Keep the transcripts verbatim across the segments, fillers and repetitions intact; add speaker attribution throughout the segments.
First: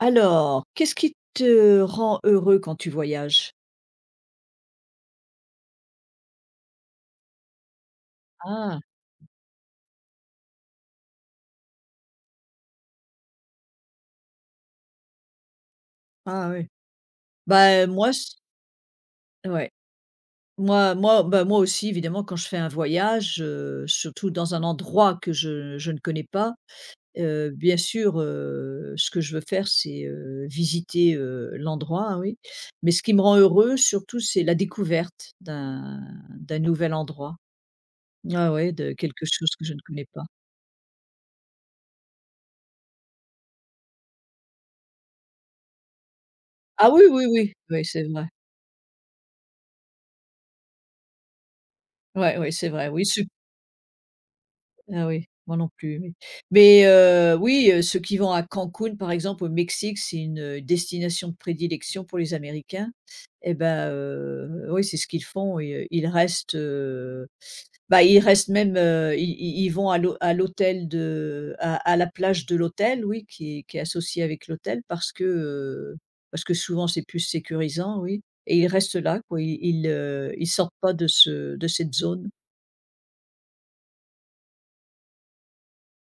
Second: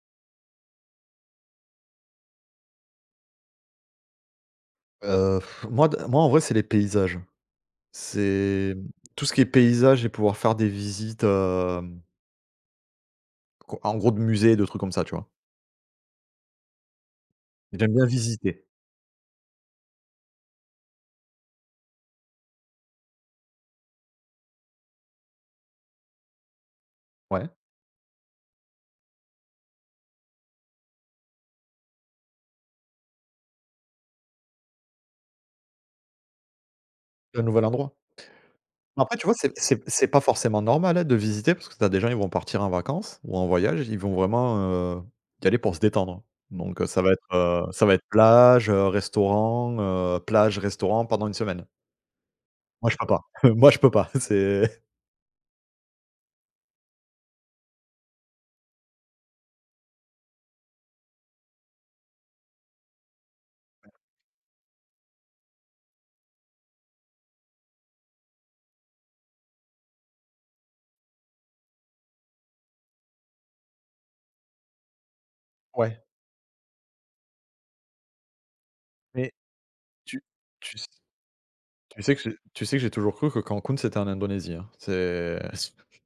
Speaker 1: Alors, qu'est-ce qui te rend heureux quand tu voyages?
Speaker 2: Heu, moi d moi en vrai, c'est les paysages. C'est,
Speaker 1: Ah,
Speaker 2: mmh, tout ce qui est paysage et pouvoir faire des visites, hem, co en gros de musées, de trucs comme ça, tu vois?
Speaker 1: ah oui. Bah,
Speaker 2: J'aime bien
Speaker 1: moi, c-
Speaker 2: visiter.
Speaker 1: ouais. Moi, moi, bah, moi aussi, évidemment, quand je fais un voyage, euh, surtout dans un endroit que je, je ne connais pas,
Speaker 2: Ouais,
Speaker 1: euh, bien sûr, euh, ce que je veux faire, c'est euh, visiter euh, l'endroit, hein, oui. Mais ce qui me rend heureux, surtout, c'est la découverte d'un d'un nouvel endroit.
Speaker 2: un nouvel endroit.
Speaker 1: Ah ouais, de
Speaker 2: Après,
Speaker 1: quelque
Speaker 2: tu vois,
Speaker 1: chose
Speaker 2: c'est
Speaker 1: que je ne
Speaker 2: c'est
Speaker 1: connais
Speaker 2: c'est pas
Speaker 1: pas.
Speaker 2: forcément normal, hein, de visiter parce que t'as des gens, ils vont partir en vacances ou en voyage, ils vont vraiment, heu, y aller pour se détendre. Donc, heu,
Speaker 1: Ah
Speaker 2: ça
Speaker 1: oui,
Speaker 2: va
Speaker 1: oui,
Speaker 2: être,
Speaker 1: oui,
Speaker 2: heu,
Speaker 1: oui,
Speaker 2: ça va être
Speaker 1: c'est vrai.
Speaker 2: plage, heu, restaurant, heu, plage, restaurant pendant une semaine.
Speaker 1: Ouais, ouais, c'est vrai.
Speaker 2: Moi, je
Speaker 1: Oui.
Speaker 2: peux pas. Moi, je peux pas. C'est
Speaker 1: Ah oui, moi non plus, oui. Mais heu, oui, heu, ceux qui vont à Cancun, par exemple, au Mexique, c'est une, heu, destination de prédilection pour les Américains et ben heu, oui, c'est ce qu'ils font et heu, ils restent, heu, bah, ils restent même, heu, ils ils ils vont à l'hô à l'hôtel de à à la plage de l'hôtel, oui, qui est qui est associée avec l'hôtel parce que, heu,
Speaker 2: Ouais.
Speaker 1: parce que souvent c'est plus sécurisant, oui et ils restent là,
Speaker 2: Mais
Speaker 1: quoi. Ils ils,
Speaker 2: tu
Speaker 1: heu, ils sortent
Speaker 2: tu
Speaker 1: pas de ce de cette
Speaker 2: Tu sais que
Speaker 1: zone.
Speaker 2: j'ai tu sais que j'ai toujours cru que Cancun, c'était en Indonésie, hein. C'est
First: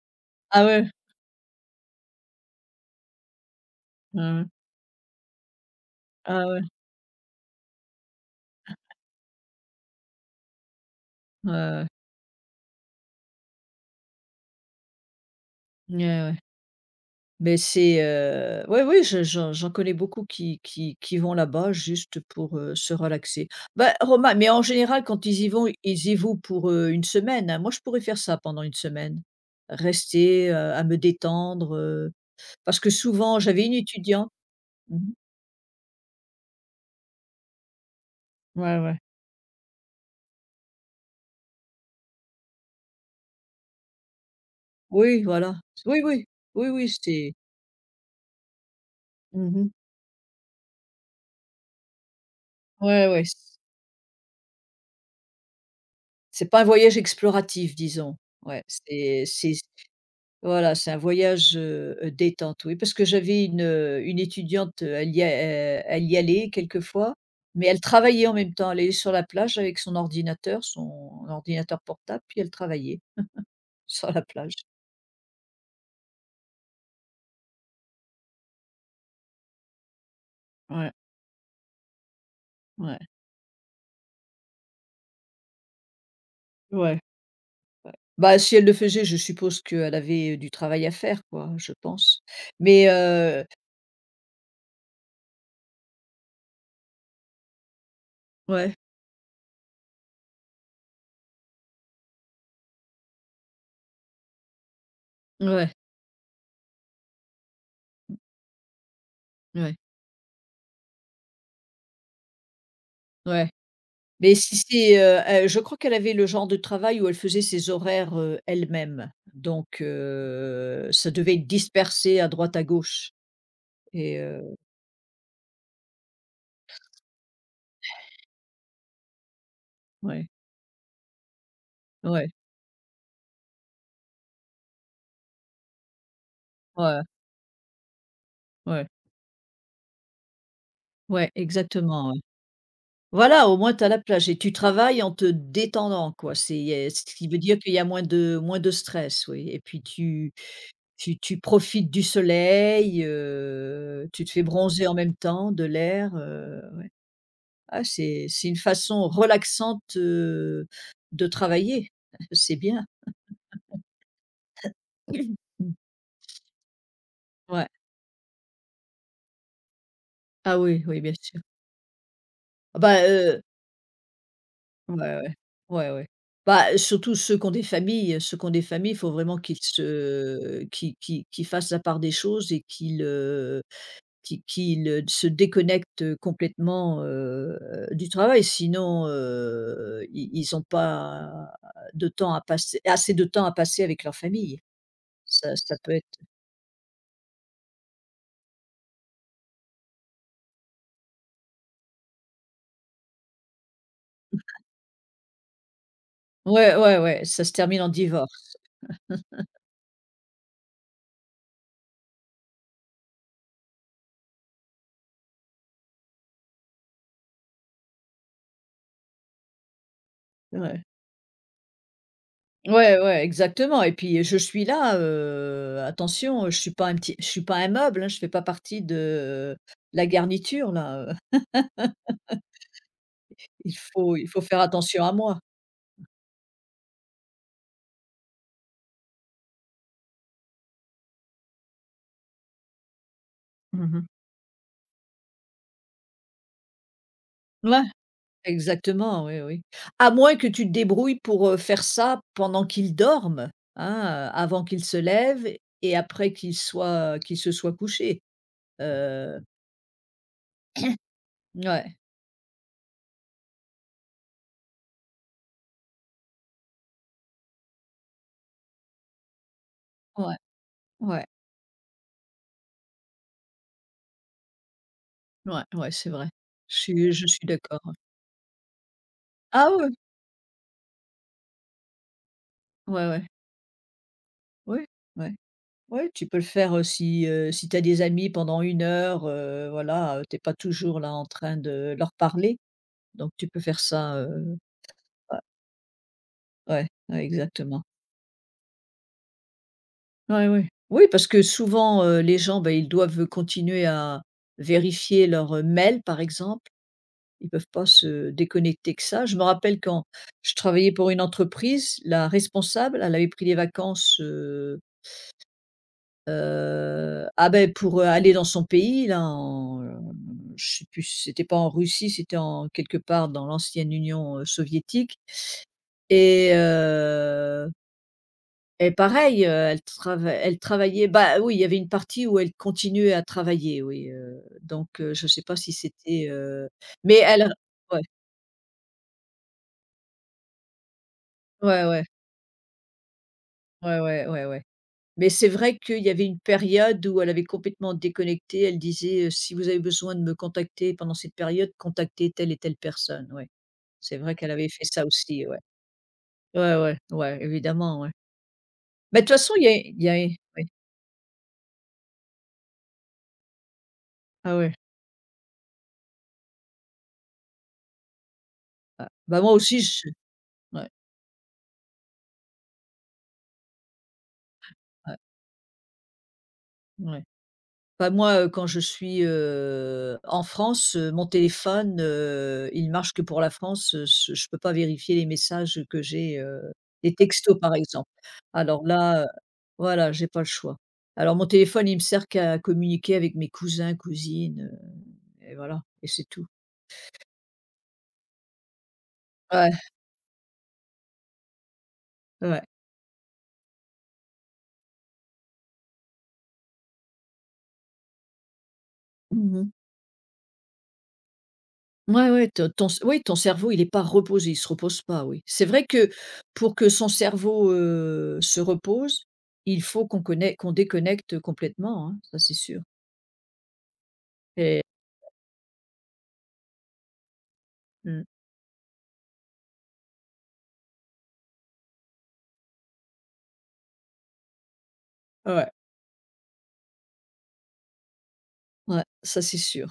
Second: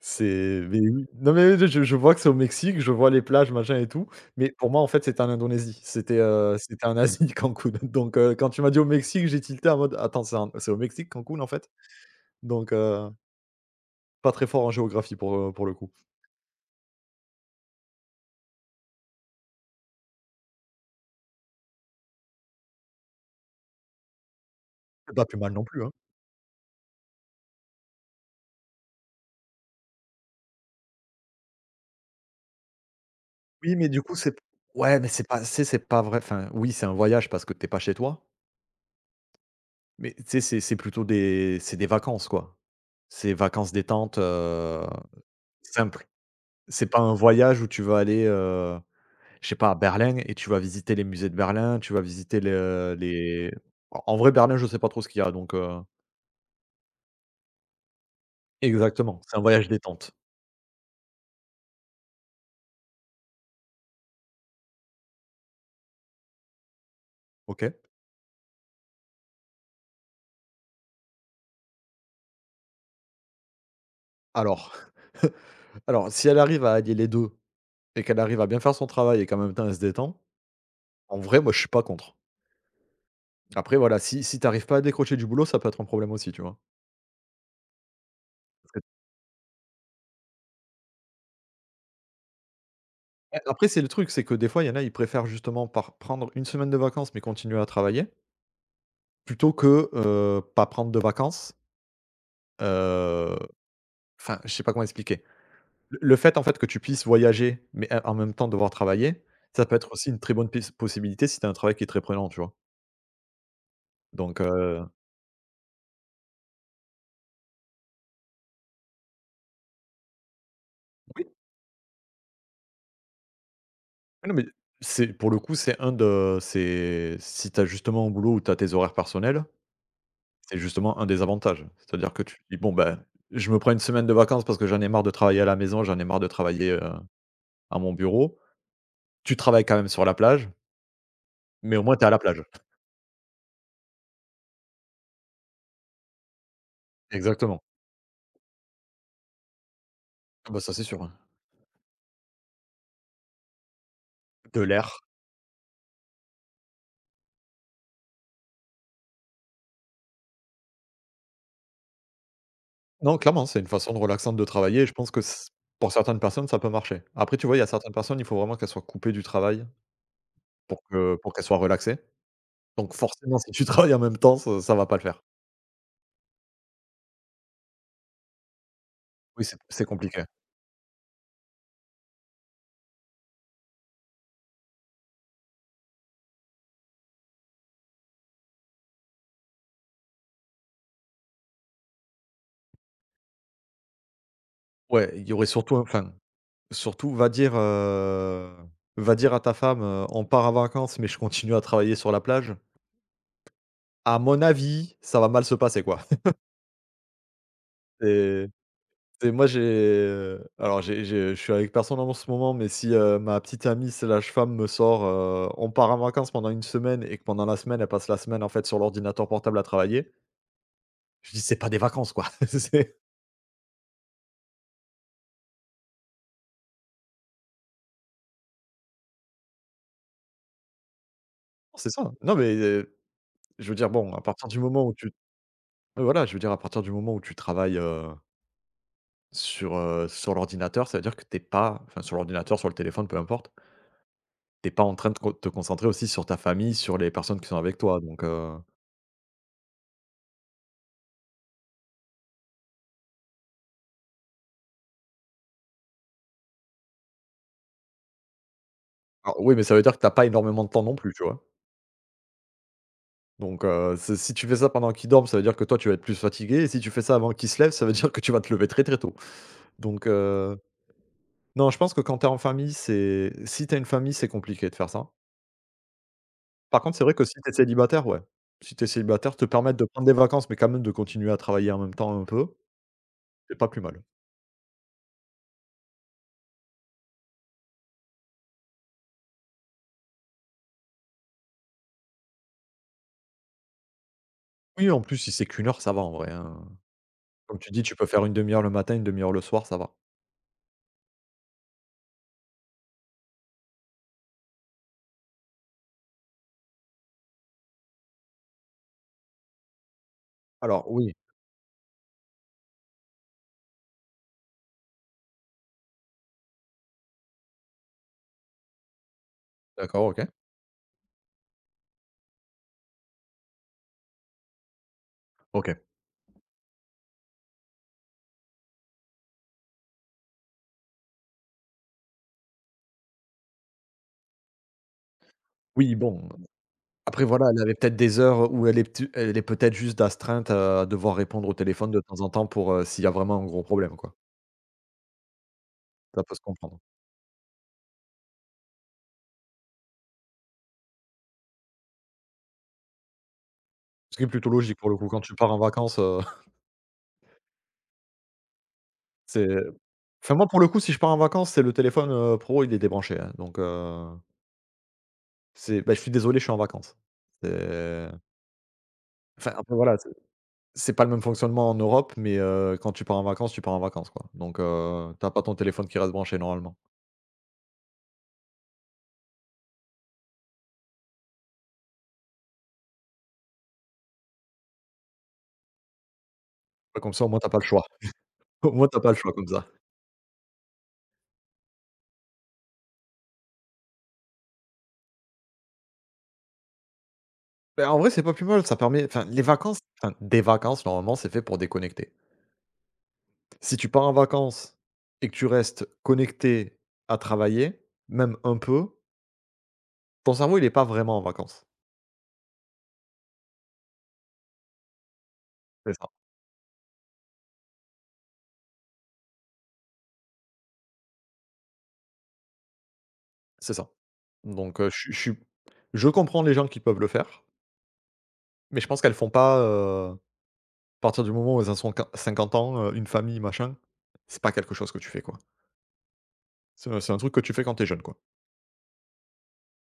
Speaker 2: c'est
Speaker 1: Ah
Speaker 2: mais
Speaker 1: ouais,
Speaker 2: oui. Non, mais je je vois que c'est au Mexique, je vois les plages, machin et tout,
Speaker 1: ouais, ouais.
Speaker 2: mais pour moi, en fait, c'était en Indonésie. C'était,
Speaker 1: Ah
Speaker 2: heu,
Speaker 1: ouais,
Speaker 2: c'était en Asie, Cancun. Donc, heu, quand tu m'as dit au Mexique, j'ai tilté en mode: «Attends, c'est en c'est au Mexique, Cancun, en
Speaker 1: ouais,
Speaker 2: fait?»
Speaker 1: ouais.
Speaker 2: donc, heu, pas très fort en géographie pour, euh, pour le coup.
Speaker 1: Ouais, ouais. Mais c'est, heu, ouais, oui, j'en j'en connais beaucoup qui qui qui vont là-bas juste pour, heu, se relaxer. Bah, Roma mais en général,
Speaker 2: C'est pas
Speaker 1: quand
Speaker 2: plus
Speaker 1: ils y
Speaker 2: mal non
Speaker 1: vont,
Speaker 2: plus, hein.
Speaker 1: ils y vont pour, heu, 1 semaine, hein. Moi, je pourrais faire ça pendant une semaine, rester, heu, à me détendre, heu, parce que souvent j'avais une
Speaker 2: Oui, mais du coup,
Speaker 1: étudiante.
Speaker 2: c'est ouais, mais
Speaker 1: Mmh.
Speaker 2: c'est pas c'est c'est pas vrai enfin, oui, c'est un voyage parce que t'es pas chez toi,
Speaker 1: Ouais, ouais.
Speaker 2: mais tu sais, c'est c'est plutôt des c'est des vacances, quoi. C'est vacances détente, heu
Speaker 1: Oui, voilà. Oui,
Speaker 2: Simple.
Speaker 1: oui. Oui,
Speaker 2: C'est
Speaker 1: oui,
Speaker 2: pas un
Speaker 1: c'est
Speaker 2: voyage où tu vas aller, heu, je sais pas,
Speaker 1: mmh.
Speaker 2: à Berlin et tu vas visiter les musées de Berlin, tu vas visiter le
Speaker 1: Ouais, ouais.
Speaker 2: les en en vrai, Berlin, je sais pas trop ce qu'il y a, donc heu
Speaker 1: C'est pas un voyage exploratif, disons. Ouais,
Speaker 2: exactement,
Speaker 1: c'est
Speaker 2: c'est un
Speaker 1: c'est.
Speaker 2: voyage détente.
Speaker 1: Voilà, c'est un voyage, heu heu, détente, oui, parce que j'avais une, heu, une étudiante, heu, elle y a elle elle y allait quelquefois, mais
Speaker 2: OK.
Speaker 1: elle travaillait en même temps. Elle allait sur la plage avec son ordinateur, son ordinateur portable, puis elle travaillait sur la plage.
Speaker 2: Alors alors si elle arrive à allier les deux et qu'elle arrive à bien faire son travail et qu'en même temps, elle se détend,
Speaker 1: Ouais,
Speaker 2: en vrai, moi, je suis pas contre.
Speaker 1: ouais,
Speaker 2: Après, voilà, si si t'arrives pas à décrocher du boulot, ça peut être un problème aussi, tu vois?
Speaker 1: ouais. Bah, si elle
Speaker 2: Parce
Speaker 1: le
Speaker 2: que
Speaker 1: faisait, je suppose qu'elle avait du travail à faire, quoi, je pense. Mais
Speaker 2: a
Speaker 1: heu,
Speaker 2: après, c'est le truc, c'est que des fois, il y en a, ils préfèrent justement par prendre une semaine de vacances mais continuer à travailler,
Speaker 1: ouais,
Speaker 2: plutôt que, heu, pas prendre de vacances. Heu, enfin, je sais pas comment expliquer.
Speaker 1: ouais,
Speaker 2: Le le fait, en fait, que tu puisses voyager, mais en en même temps devoir travailler, ça peut
Speaker 1: ouais,
Speaker 2: être aussi une très bonne pis possibilité si tu as un travail qui est très prenant, tu vois?
Speaker 1: ouais. Mais
Speaker 2: Donc
Speaker 1: si
Speaker 2: heu,
Speaker 1: c'est, heu, heu, je crois qu'elle avait le genre de travail où elle faisait ses horaires, heu, elle-même. Donc, heu, ça
Speaker 2: oui,
Speaker 1: devait être dispersé à droite à gauche et
Speaker 2: mais non,
Speaker 1: heu,
Speaker 2: mais c'est pour le coup, c'est un de c'est si tu as justement un boulot où tu as tes horaires personnels,
Speaker 1: ouais,
Speaker 2: c'est justement un des avantages. C'est-à-dire que
Speaker 1: ouais,
Speaker 2: tu te dis: «Bon, ben, je me prends une semaine de vacances parce que j'en ai marre de travailler à la maison, j'en ai marre de travailler, heu,
Speaker 1: ouais,
Speaker 2: à mon bureau».
Speaker 1: ouais,
Speaker 2: Tu travailles quand même sur la plage,
Speaker 1: ouais,
Speaker 2: mais au moins tu es à
Speaker 1: exactement,
Speaker 2: la
Speaker 1: ouais.
Speaker 2: plage.
Speaker 1: Voilà, au moins tu as la plage et tu travailles en te détendant, quoi. C'est il ce qui veut dire
Speaker 2: Exactement.
Speaker 1: qu'il y a moins de moins de stress, oui et puis tu
Speaker 2: Ah bah, ça, c'est sûr, hein.
Speaker 1: tu tu profites du soleil, heu, tu te fais
Speaker 2: De
Speaker 1: bronzer en
Speaker 2: l'air.
Speaker 1: même temps, de l'air, heu. Ah, c'est c'est une façon relaxante, heu, de travailler. C'est bien.
Speaker 2: Non, clairement, c'est une façon de relaxante de travailler et je pense que c
Speaker 1: Mmh.
Speaker 2: pour certaines personnes, ça peut marcher. Après, tu vois, il y a
Speaker 1: Ouais.
Speaker 2: certaines personnes, il faut vraiment qu'elles soient coupées du travail
Speaker 1: Ah
Speaker 2: pour
Speaker 1: oui, oui, bien
Speaker 2: que pour
Speaker 1: sûr.
Speaker 2: qu'elles soient relaxées.
Speaker 1: Ah
Speaker 2: Donc
Speaker 1: bah,
Speaker 2: forcément,
Speaker 1: heu,
Speaker 2: si tu travailles en même temps, ça ça va pas
Speaker 1: ouais,
Speaker 2: le faire.
Speaker 1: ouais. Ouais, ouais. Bah, surtout ceux qui ont des familles, ceux qui ont des familles, il faut vraiment
Speaker 2: Oui, c'est
Speaker 1: qu'ils
Speaker 2: c'est compliqué.
Speaker 1: se qu'ils qu'ils qu'ils fassent la part des choses et qu'ils, heu, qu'ils qu'ils, se déconnectent, complètement, heu, du travail. Sinon, heu, ils ils ont pas de temps à passer assez de temps à passer avec leur famille.
Speaker 2: Ouais, il y aurait
Speaker 1: Ça ça
Speaker 2: surtout
Speaker 1: peut être.
Speaker 2: enfin, surtout va dire, heu, va dire à ta femme, heu: «On part en vacances, mais je continue à travailler sur la plage». À mon avis, ça va mal se passer, quoi.
Speaker 1: Ouais, ouais, ouais, ça se termine en
Speaker 2: C'est
Speaker 1: divorce.
Speaker 2: Et moi, j'ai, euh, alors j'ai j'ai je suis avec personne en ce moment, mais si, heu, ma petite amie slash femme me sort, heu: «On part en vacances pendant une semaine» et que pendant la semaine, elle passe la semaine, en fait, sur l'ordinateur portable à travailler,
Speaker 1: Ouais.
Speaker 2: je dis: «C'est pas des vacances, quoi». C'est
Speaker 1: Ouais, ouais, exactement et puis, je suis là, heu, attention, je suis pas un petit je suis pas un meuble, hein, je fais pas partie de la garniture là, heu,
Speaker 2: c'est ça. Non, mais, heu, je veux
Speaker 1: il
Speaker 2: dire, bon,
Speaker 1: faut
Speaker 2: à
Speaker 1: il faut
Speaker 2: partir du
Speaker 1: faire
Speaker 2: moment où
Speaker 1: attention
Speaker 2: tu
Speaker 1: à moi.
Speaker 2: oui, voilà, je veux dire, à partir du moment où tu travailles, heu, sur, heu, sur l'ordinateur, ça veut dire que t'es pas enfin, sur l'ordinateur, sur le téléphone, peu importe,
Speaker 1: Mmh.
Speaker 2: t'es pas en train de con te concentrer aussi sur ta famille, sur les personnes qui sont avec
Speaker 1: Ouais,
Speaker 2: toi, donc, heu
Speaker 1: exactement, oui, oui. À moins que tu te débrouilles pour, heu, faire ça pendant qu'il dorme, hein, heu, avant qu'il se lève et après qu'il soit qu'il se soit couché. Heu,
Speaker 2: alors oui, mais ça veut dire que t'as pas énormément de temps non plus, tu vois?
Speaker 1: ouais,
Speaker 2: Donc heu, c'est si tu fais ça pendant qu'ils dorment, ça veut dire que toi, tu vas être plus fatigué et si tu fais ça avant qu'ils se lèvent, ça veut dire que tu vas te lever très, très tôt. Donc
Speaker 1: ouais,
Speaker 2: heu,
Speaker 1: ouais,
Speaker 2: non, je pense que quand t'es en famille, c'est si tu une famille, c'est compliqué de faire ça.
Speaker 1: ouais, ouais, c'est vrai. Je
Speaker 2: Par contre, c'est
Speaker 1: suis
Speaker 2: vrai que
Speaker 1: je
Speaker 2: si
Speaker 1: suis
Speaker 2: t'es
Speaker 1: d'accord.
Speaker 2: célibataire, ouais. Si t'es célibataire, te
Speaker 1: Ah
Speaker 2: permettre de
Speaker 1: ouais,
Speaker 2: prendre des vacances, mais quand même de continuer à travailler en même temps un peu,
Speaker 1: ouais, ouais,
Speaker 2: c'est pas plus mal.
Speaker 1: ouais, ouais, ouais, tu peux le faire, heu, si, heu, si tu as des amis pendant une heure, heu, voilà, heu, tu pas toujours là en train de leur parler, donc tu peux faire ça, heu,
Speaker 2: Oui, en plus, si
Speaker 1: ouais,
Speaker 2: c'est qu'une heure, ça va en vrai, hein.
Speaker 1: ouais, ouais,
Speaker 2: Comme tu dis,
Speaker 1: exactement.
Speaker 2: tu peux faire une demi heure le matin, une demi heure le soir, ça va.
Speaker 1: Ouais, ouais. Oui, parce que souvent, heu, les gens, ben, ils doivent continuer à vérifier leur, heu, mail, par exemple. Ils peuvent pas se déconnecter que ça. Je me rappelle, quand je
Speaker 2: Alors
Speaker 1: travaillais pour
Speaker 2: oui,
Speaker 1: une entreprise, la responsable, elle avait pris des vacances. Heu, ah ben, pour heu, aller dans son pays là, en
Speaker 2: d'accord, OK.
Speaker 1: je sais plus si c'était pas en Russie, c'était en quelque part dans l'ancienne Union, heu, soviétique.
Speaker 2: OK.
Speaker 1: Et heu, et pareil, heu, elle trava elle travaillait, bah oui, il y avait une partie où elle continuait à travailler, oui, heu, donc heu, je sais pas si
Speaker 2: Oui, bon.
Speaker 1: c'était, heu. mais
Speaker 2: Après voilà,
Speaker 1: elle
Speaker 2: elle avait peut-être
Speaker 1: Ouais,
Speaker 2: des heures où elle est ptu elle est peut-être juste d'astreinte à devoir répondre au
Speaker 1: ouais,
Speaker 2: téléphone de
Speaker 1: ouais,
Speaker 2: temps en temps pour, heu, s'il y a vraiment un gros problème,
Speaker 1: ouais,
Speaker 2: quoi.
Speaker 1: ouais, ouais, ouais. Mais c'est vrai qu'il y
Speaker 2: Ça
Speaker 1: avait
Speaker 2: peut
Speaker 1: une
Speaker 2: se comprendre.
Speaker 1: période où elle avait complètement déconnecté. Elle disait, heu: «Si vous avez besoin de me contacter pendant cette période, contactez telle et telle personne», ouais.
Speaker 2: Ce
Speaker 1: C'est
Speaker 2: qui est
Speaker 1: vrai
Speaker 2: plutôt
Speaker 1: qu'elle avait
Speaker 2: logique
Speaker 1: fait
Speaker 2: pour le
Speaker 1: ça
Speaker 2: coup, quand tu
Speaker 1: aussi,
Speaker 2: pars
Speaker 1: ouais.
Speaker 2: en vacances, heu,
Speaker 1: Ouais, ouais, ouais, évidemment, ouais. Bah, de toute façon,
Speaker 2: c'est
Speaker 1: il y a il y a
Speaker 2: enfin moi pour le
Speaker 1: oui.
Speaker 2: coup, si je pars en vacances, c'est le téléphone, heu, pro, il est débranché, hein, donc heu,
Speaker 1: Ah ouais.
Speaker 2: c'est bah, je suis désolé, je suis en vacances. C'est
Speaker 1: Ah bah,
Speaker 2: Enfin,
Speaker 1: moi
Speaker 2: après
Speaker 1: aussi
Speaker 2: voilà,
Speaker 1: je
Speaker 2: c'est
Speaker 1: ouais,
Speaker 2: c'est pas le même fonctionnement en Europe, mais heu, quand tu pars en vacances, tu pars en vacances, quoi, donc heu,
Speaker 1: ouais,
Speaker 2: tu pas ton téléphone qui reste branché normalement.
Speaker 1: ouais. Bah, moi, heu, quand je suis, heu, en France, heu, mon téléphone, heu, il marche que pour la France, heu, je je peux pas vérifier les messages que j'ai, heu,
Speaker 2: Bah, comme
Speaker 1: les
Speaker 2: ça au moins tu pas
Speaker 1: textos
Speaker 2: le
Speaker 1: par
Speaker 2: choix.
Speaker 1: exemple.
Speaker 2: Au
Speaker 1: Alors
Speaker 2: moins tu pas le
Speaker 1: là, heu,
Speaker 2: choix comme ça.
Speaker 1: voilà, j'ai pas le choix. Alors mon téléphone, il me sert qu'à communiquer avec mes cousins, cousines, heu et voilà, et c'est tout.
Speaker 2: Bah, en vrai, c'est pas plus mal, ça permet enfin les
Speaker 1: Ouais,
Speaker 2: vacances enfin des vacances, normalement, c'est fait pour déconnecter.
Speaker 1: ouais.
Speaker 2: Si tu pars en vacances et que tu restes connecté à travailler, même un peu,
Speaker 1: Mmh.
Speaker 2: ton cerveau, il est pas vraiment en vacances.
Speaker 1: Ouais, ouais, ton ton oui, ton cerveau, il est pas reposé, il se repose pas, oui. C'est vrai
Speaker 2: C'est ça,
Speaker 1: que pour que son cerveau, heu, se repose, il faut qu'on connaît qu'on déconnecte complètement, hein, ça c'est sûr,
Speaker 2: c'est ça. Donc
Speaker 1: et
Speaker 2: heu, je je suis je comprends les gens qui peuvent le faire,
Speaker 1: mmh,
Speaker 2: mais je pense qu'elles font pas, heu, à partir du moment où elles ont soin cinquante ans, heu, une famille, machin, c'est pas quelque chose que tu fais, quoi.
Speaker 1: ouais,
Speaker 2: C'est un c'est un truc que tu fais quand t'es jeune, quoi.
Speaker 1: ouais, ça c'est sûr.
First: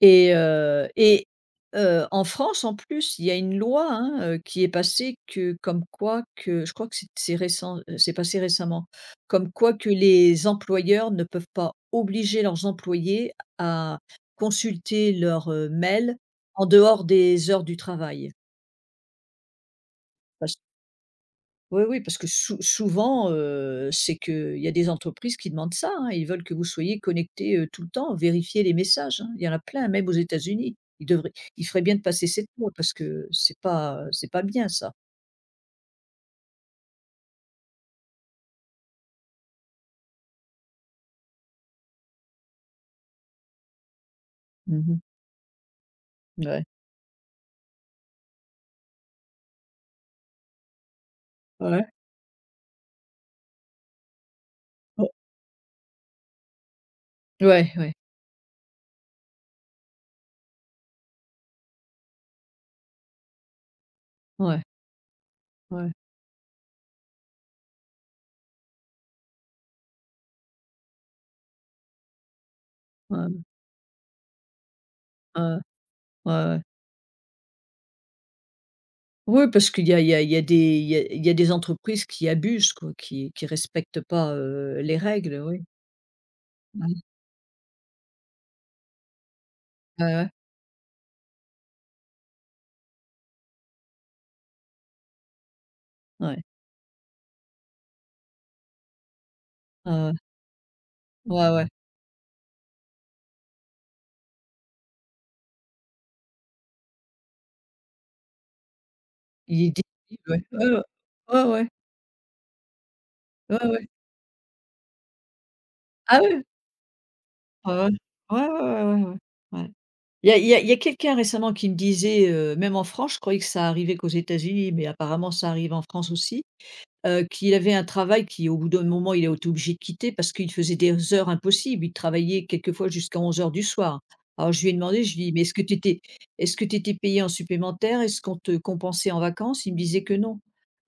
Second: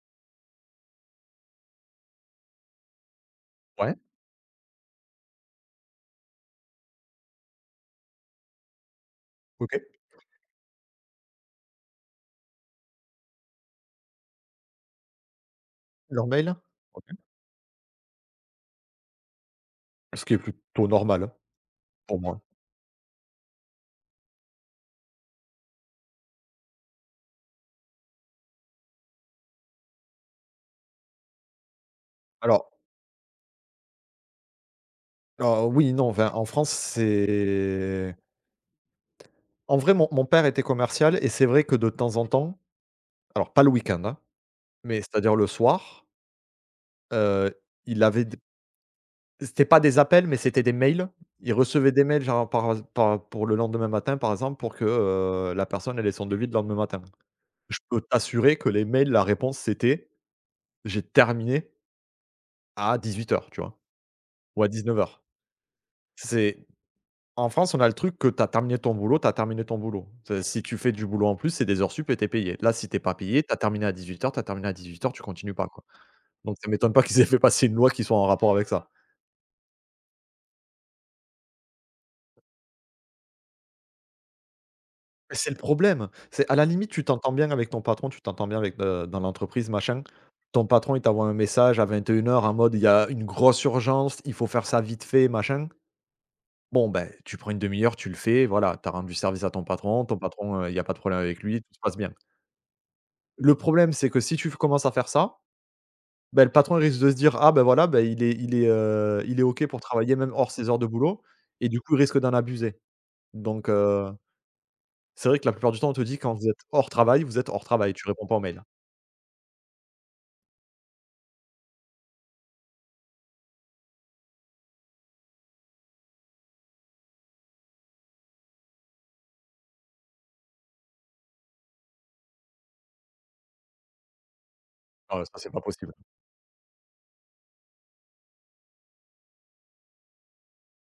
Speaker 1: Et heu et heu, en France, en plus, il y a une loi,
Speaker 2: Ouais,
Speaker 1: hein, heu, qui est passée, que comme quoi, que je crois que c'est c'est récent, heu, c'est passé récemment. Comme quoi
Speaker 2: OK.
Speaker 1: que les employeurs ne peuvent pas obliger leurs employés à consulter leur, heu, mail
Speaker 2: Leur mail,
Speaker 1: en dehors
Speaker 2: OK.
Speaker 1: des heures du travail.
Speaker 2: Ce qui est plutôt normal, hein,
Speaker 1: Oui, oui, parce
Speaker 2: pour
Speaker 1: que
Speaker 2: moi.
Speaker 1: sou souvent, heu, c'est qu'il y a des entreprises qui demandent ça, hein. Ils veulent que vous soyez connecté, heu, tout le temps, vérifier les messages, hein. Il y en a plein, même aux États-Unis. Ils devraient, il ferait bien de passer cette
Speaker 2: Alors
Speaker 1: loi, parce que c'est pas, c'est pas bien, ça.
Speaker 2: Alors oui, non, enfin, en France, c'est en vrai, mon mon père était commercial et c'est vrai que de temps en temps, alors pas le week-end, hein, mais
Speaker 1: Mmh.
Speaker 2: c'est-à-dire le soir,
Speaker 1: Ouais.
Speaker 2: heu, il avait d c'était pas des appels, mais c'était des mails. Il
Speaker 1: Ouais.
Speaker 2: recevait des mails genre par par pour le lendemain matin, par exemple, pour que,
Speaker 1: Oh.
Speaker 2: heu, la personne elle ait son devis le lendemain matin.
Speaker 1: Ouais,
Speaker 2: Je
Speaker 1: ouais,
Speaker 2: peux t'assurer que les mails, la réponse, c'était: «J'ai terminé à dix-huit heures, tu vois? Ou
Speaker 1: ouais,
Speaker 2: à dix-neuf heures.
Speaker 1: ouais, ouais,
Speaker 2: C'est En France, on a le truc que tu as terminé ton boulot, tu as terminé ton boulot. C'est Si tu fais du boulot en plus, c'est des heures sup et tu payé. Là, si t'es pas
Speaker 1: ouais,
Speaker 2: payé, tu as terminé à dix-huit heures, tu as terminé à dix-huit heures, tu continues pas, quoi.
Speaker 1: ouais,
Speaker 2: Donc
Speaker 1: ouais.
Speaker 2: ça m'étonne pas qu'ils aient fait passer une loi qui soit en rapport avec ça.
Speaker 1: Oui, parce qu'il y a il y a il y a des il y a il y a des entreprises qui abusent, quoi, qui qui respectent pas, heu, les
Speaker 2: Mais
Speaker 1: règles,
Speaker 2: c'est le
Speaker 1: oui.
Speaker 2: problème. C'est à la limite,
Speaker 1: Mmh.
Speaker 2: tu t'entends bien avec ton patron, tu t'entends bien avec, heu, dans l'entreprise, machin.
Speaker 1: Ouais, ouais, ouais.
Speaker 2: Ton patron, il t'envoie un message à vingt et une heures en mode: «Il y a une grosse urgence, il faut faire ça vite fait, machin».
Speaker 1: Ouais,
Speaker 2: Bon, ben, tu prends une demi heure, tu le fais, voilà, tu as rendu service à ton patron,
Speaker 1: ouais.
Speaker 2: ton patron, heu, il y a pas de problème avec
Speaker 1: Ouais,
Speaker 2: lui,
Speaker 1: ouais.
Speaker 2: tout se passe bien. Le problème, c'est que si tu commences à faire ça Bah, le patron, il risque de se dire: «Ah, ben voilà, bah, il est il est, heu, il est OK
Speaker 1: Il
Speaker 2: pour
Speaker 1: était
Speaker 2: travailler même
Speaker 1: Ouais.
Speaker 2: hors ses heures de boulot»
Speaker 1: Ouais,
Speaker 2: et
Speaker 1: ouais.
Speaker 2: du coup, il risque d'en abuser.
Speaker 1: Ouais, ouais.
Speaker 2: Donc
Speaker 1: Ouais, ouais.
Speaker 2: heu, c'est vrai que la plupart du temps, on te dit:
Speaker 1: Ah
Speaker 2: «Quand
Speaker 1: ouais?
Speaker 2: vous êtes hors travail, vous êtes hors
Speaker 1: Ah ouais.
Speaker 2: travail, tu réponds pas aux
Speaker 1: Ouais,
Speaker 2: mails».
Speaker 1: ouais, ouais, ouais, ouais. Ouais. Il y a il y a il y a quelqu'un récemment qui me disait, heu, même en France, je croyais que ça arrivait qu'aux États-Unis, mais apparemment ça arrive en France aussi, heu, qu'il avait un travail qui, au bout d'un moment, il a été obligé de quitter parce qu'il faisait des heures impossibles. Il travaillait quelquefois jusqu'à onze heures du soir. Alors je lui ai demandé, je
Speaker 2: Ah ouais,
Speaker 1: lui
Speaker 2: ça,
Speaker 1: dis: «Mais
Speaker 2: c'est
Speaker 1: est-ce
Speaker 2: pas
Speaker 1: que tu
Speaker 2: possible.
Speaker 1: étais est-ce que tu étais payé en supplémentaire? Est-ce qu'on te compensait en vacances?» Il me disait que non,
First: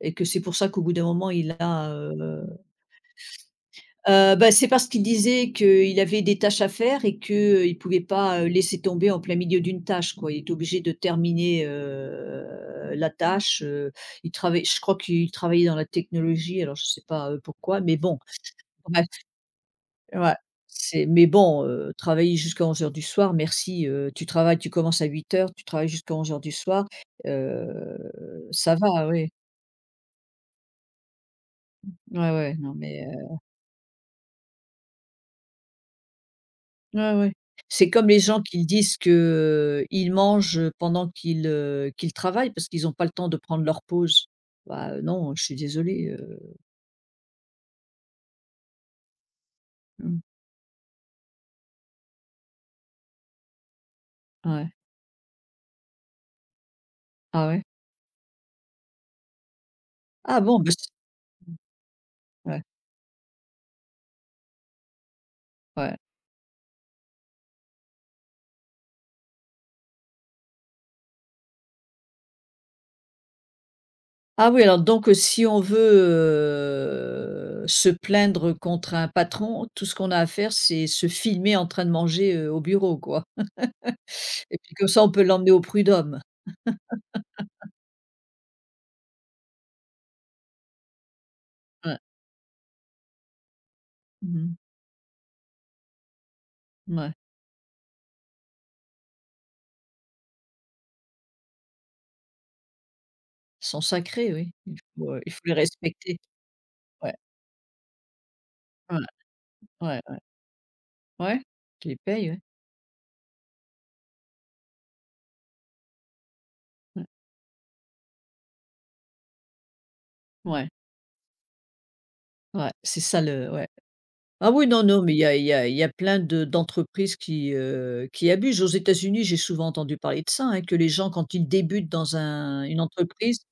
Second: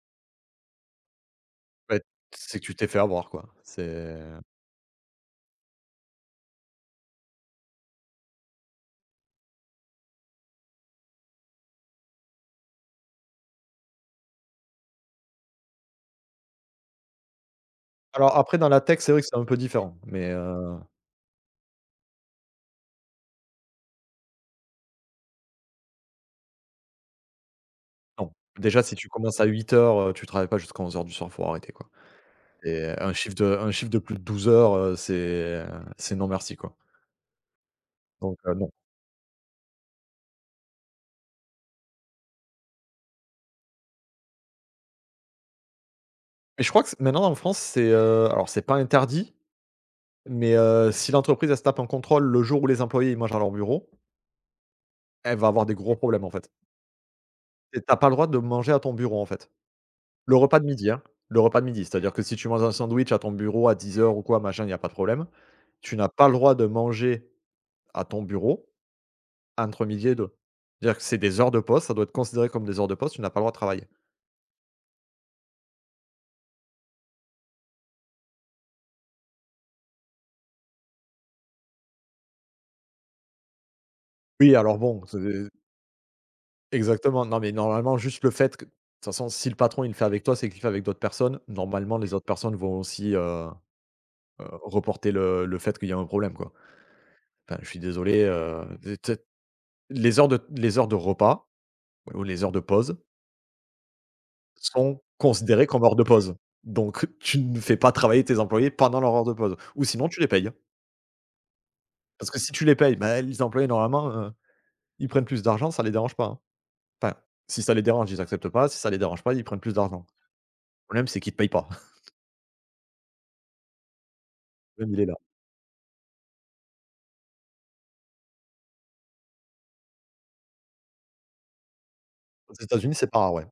Speaker 1: et que c'est pour ça qu'au bout d'un moment, il a.
Speaker 2: Ouais, c'est que tu t'es fait avoir, quoi. C'est
Speaker 1: Heu, bah, c'est parce qu'il disait qu'il avait des tâches à faire et qu'il ne pouvait pas, heu, laisser tomber en plein milieu d'une tâche, quoi. Il était obligé de terminer, heu, la tâche, heu. Il travaille. je crois qu'il travaillait dans la technologie, alors je ne sais pas, heu, pourquoi, mais bon,
Speaker 2: Alors après, dans la tech,
Speaker 1: bref,
Speaker 2: c'est vrai que c'est un peu différent, mais
Speaker 1: ouais,
Speaker 2: heu,
Speaker 1: c'est mais bon, heu, travailler jusqu'à onze heures du soir, merci, heu, tu travailles, tu commences à huit heures, tu travailles jusqu'à onze heures du soir, heu,
Speaker 2: non.
Speaker 1: ça
Speaker 2: Déjà, si tu
Speaker 1: va, oui.
Speaker 2: commences à huit heures, heu, tu travailles pas jusqu'à onze heures du soir, faut arrêter, quoi.
Speaker 1: Ouais, ouais, non
Speaker 2: Et
Speaker 1: mais
Speaker 2: un
Speaker 1: euh,
Speaker 2: chiffre de un chiffre de plus de douze heures, heu, c'est, c'est non merci, quoi.
Speaker 1: ouais, ouais. C'est comme les
Speaker 2: Donc,
Speaker 1: gens
Speaker 2: heu,
Speaker 1: qui
Speaker 2: non.
Speaker 1: disent que ils mangent pendant qu'ils, heu, qu'ils travaillent parce qu'ils ont pas le temps de prendre leur pause. Bah, heu, non, je suis désolée, heu,
Speaker 2: Et je crois que c maintenant en France, c'est, heu, alors c'est pas interdit,
Speaker 1: mmh,
Speaker 2: mais, heu, si l'entreprise, elle se tape en contrôle le jour où les employés, ils mangent à leur bureau,
Speaker 1: ouais.
Speaker 2: elle va avoir des gros problèmes, en fait.
Speaker 1: Ah ouais?
Speaker 2: Et tu pas le droit de manger à ton bureau, en fait. Le
Speaker 1: Ah bon,
Speaker 2: repas de
Speaker 1: bah, c
Speaker 2: midi, hein, le repas de midi, c'est-à-dire que si tu manges
Speaker 1: ouais,
Speaker 2: un sandwich à ton bureau à dix heures ou quoi, machin, il y a pas de problème. Tu
Speaker 1: ouais.
Speaker 2: n'as pas le droit de manger à ton bureau entre midi et deux. C'est-à-dire que c'est des heures de poste, ça doit être considéré comme des heures de poste, tu n'as pas le droit de travailler.
Speaker 1: Ah oui, alors, donc, heu, si on veut, heu, se plaindre contre un patron, tout ce qu'on a à faire, c'est se filmer en train de manger, heu, au bureau, quoi,
Speaker 2: Oui,
Speaker 1: et puis
Speaker 2: alors
Speaker 1: comme ça,
Speaker 2: bon,
Speaker 1: on
Speaker 2: c'est
Speaker 1: peut l'emmener au prud'homme.
Speaker 2: Exactement. Non, mais normalement, juste le fait que de toute façon, si le patron, il le fait avec toi, c'est qu'il le fait avec d'autres personnes. Normalement,
Speaker 1: Ouais.
Speaker 2: les autres personnes vont aussi, heu
Speaker 1: Mmh
Speaker 2: heu,
Speaker 1: mh.
Speaker 2: reporter le le fait qu'il y a un problème, quoi. Enfin, je suis désolé, heu, tu sais, les heures de les heures de repas ou les heures de pause
Speaker 1: Ils sont sacrés, oui. Il
Speaker 2: sont
Speaker 1: faut, heu, il faut les
Speaker 2: considérées comme heures de
Speaker 1: respecter.
Speaker 2: pause. Donc
Speaker 1: Ouais,
Speaker 2: tu ne fais pas travailler tes employés pendant leurs heures de pause ou
Speaker 1: ouais,
Speaker 2: sinon tu
Speaker 1: ouais.
Speaker 2: les payes. hein.
Speaker 1: Ouais, tu les
Speaker 2: Parce
Speaker 1: payes,
Speaker 2: que
Speaker 1: ouais.
Speaker 2: si tu les payes, bah, les employés normalement, heu, ils prennent plus d'argent, ça les dérange pas, hein.
Speaker 1: Ouais,
Speaker 2: Enfin, si ça les dérange, ils acceptent pas, si ça les dérange pas, ils prennent plus d'argent. Le
Speaker 1: ouais,
Speaker 2: problème, c'est qu'ils te payent pas.
Speaker 1: ouais, c'est ça le ouais. Ah oui, non,
Speaker 2: Le problème, il
Speaker 1: non,
Speaker 2: est là.
Speaker 1: mais il y a il y a il y a plein de d'entreprises qui, heu, qui abusent. Aux États-Unis, j'ai souvent entendu parler de ça, hein, que les gens quand ils débutent dans
Speaker 2: Aux
Speaker 1: un une
Speaker 2: États-Unis, c'est pas rare,
Speaker 1: entreprise,
Speaker 2: ouais.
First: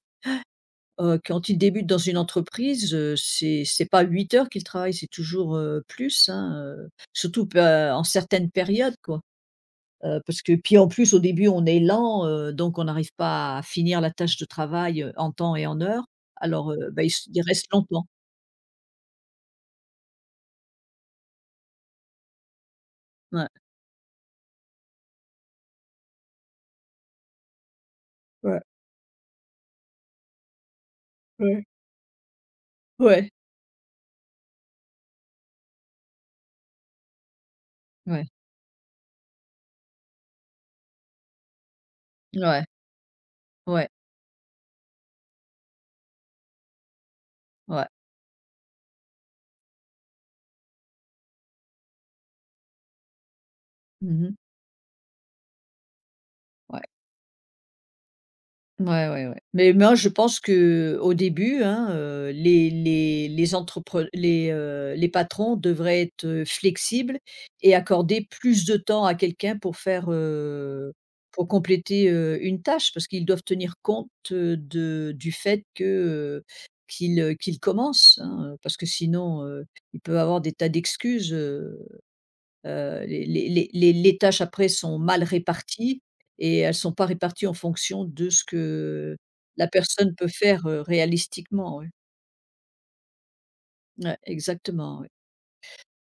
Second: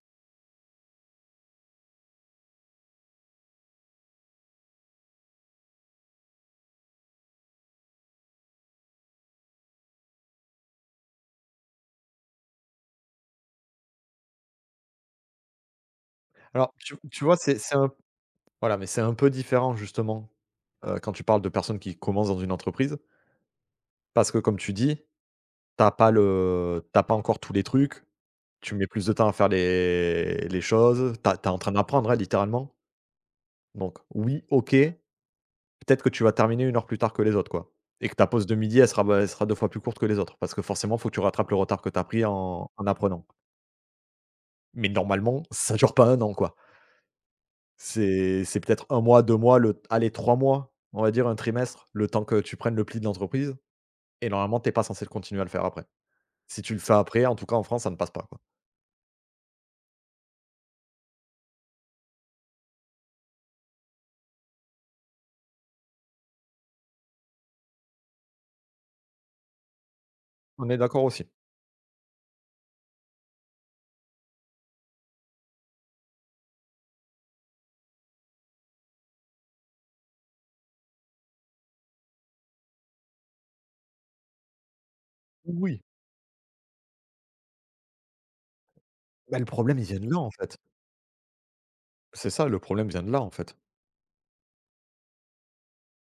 Speaker 1: heu, quand ils débutent dans une entreprise, heu, c'est c'est pas huit heures qu'ils travaillent, c'est toujours, heu, plus, hein, heu, surtout pe en certaines périodes, quoi. Heu, parce que puis en plus au début on est lent, heu, donc on n'arrive pas à finir la tâche de travail, heu, en temps et en heure. Alors,
Speaker 2: Alors,
Speaker 1: heu,
Speaker 2: tu
Speaker 1: bah, ils
Speaker 2: tu
Speaker 1: s
Speaker 2: vois,
Speaker 1: ils
Speaker 2: c'est
Speaker 1: restent
Speaker 2: c'est un
Speaker 1: longtemps.
Speaker 2: voilà, mais c'est un peu différent justement, heu, quand tu parles de personnes qui commencent dans une entreprise
Speaker 1: Ouais.
Speaker 2: parce que comme tu dis, t'as pas le t'as pas encore tous les trucs,
Speaker 1: Ouais,
Speaker 2: tu mets plus de temps à faire les les choses, t'as t'es en
Speaker 1: ouais,
Speaker 2: train d'apprendre, hein, littéralement.
Speaker 1: ouais.
Speaker 2: Donc oui, OK, peut-être que tu vas terminer une heure plus tard que les autres, quoi et que ta
Speaker 1: Ouais,
Speaker 2: pause de midi, elle sera bah, elle sera deux fois plus courte que les autres parce que forcément, faut que tu rattrapes le retard que tu as pris
Speaker 1: ouais,
Speaker 2: en en apprenant.
Speaker 1: ouais,
Speaker 2: Mais normalement, ça dure pas un an, quoi.
Speaker 1: ouais.
Speaker 2: C'est c'est peut-être un mois, deux mois, le allez trois mois, on va dire un trimestre, le temps que tu prennes le pli de l'entreprise et
Speaker 1: Mmh.
Speaker 2: normalement t'es pas censé le continuer à le faire après. Si tu le
Speaker 1: Ouais.
Speaker 2: fais après, en tout cas en France, ça ne passe pas, quoi.
Speaker 1: Ouais, ouais, ouais. Mais moi, je pense que au début, hein, heu, les les les entrepre les, heu, les patrons devraient être, heu, flexibles et accorder plus de temps à quelqu'un pour faire,
Speaker 2: On est
Speaker 1: heu,
Speaker 2: d'accord aussi?
Speaker 1: pour compléter, heu, une tâche. Parce qu'ils doivent tenir compte, heu, de du fait que, heu, qu'il, heu, qu'il commence, hein, parce que sinon, heu, il peut avoir des tas d'excuses, heu. Heu, les les les les les tâches après sont mal
Speaker 2: Oui.
Speaker 1: réparties et elles sont pas réparties en fonction de ce que
Speaker 2: Bah, le
Speaker 1: la
Speaker 2: problème, il vient de
Speaker 1: personne
Speaker 2: là,
Speaker 1: peut
Speaker 2: en fait.
Speaker 1: faire, heu, réalistiquement, oui.
Speaker 2: C'est ça, le problème vient de là, en fait.
Speaker 1: Ouais, exactement, oui.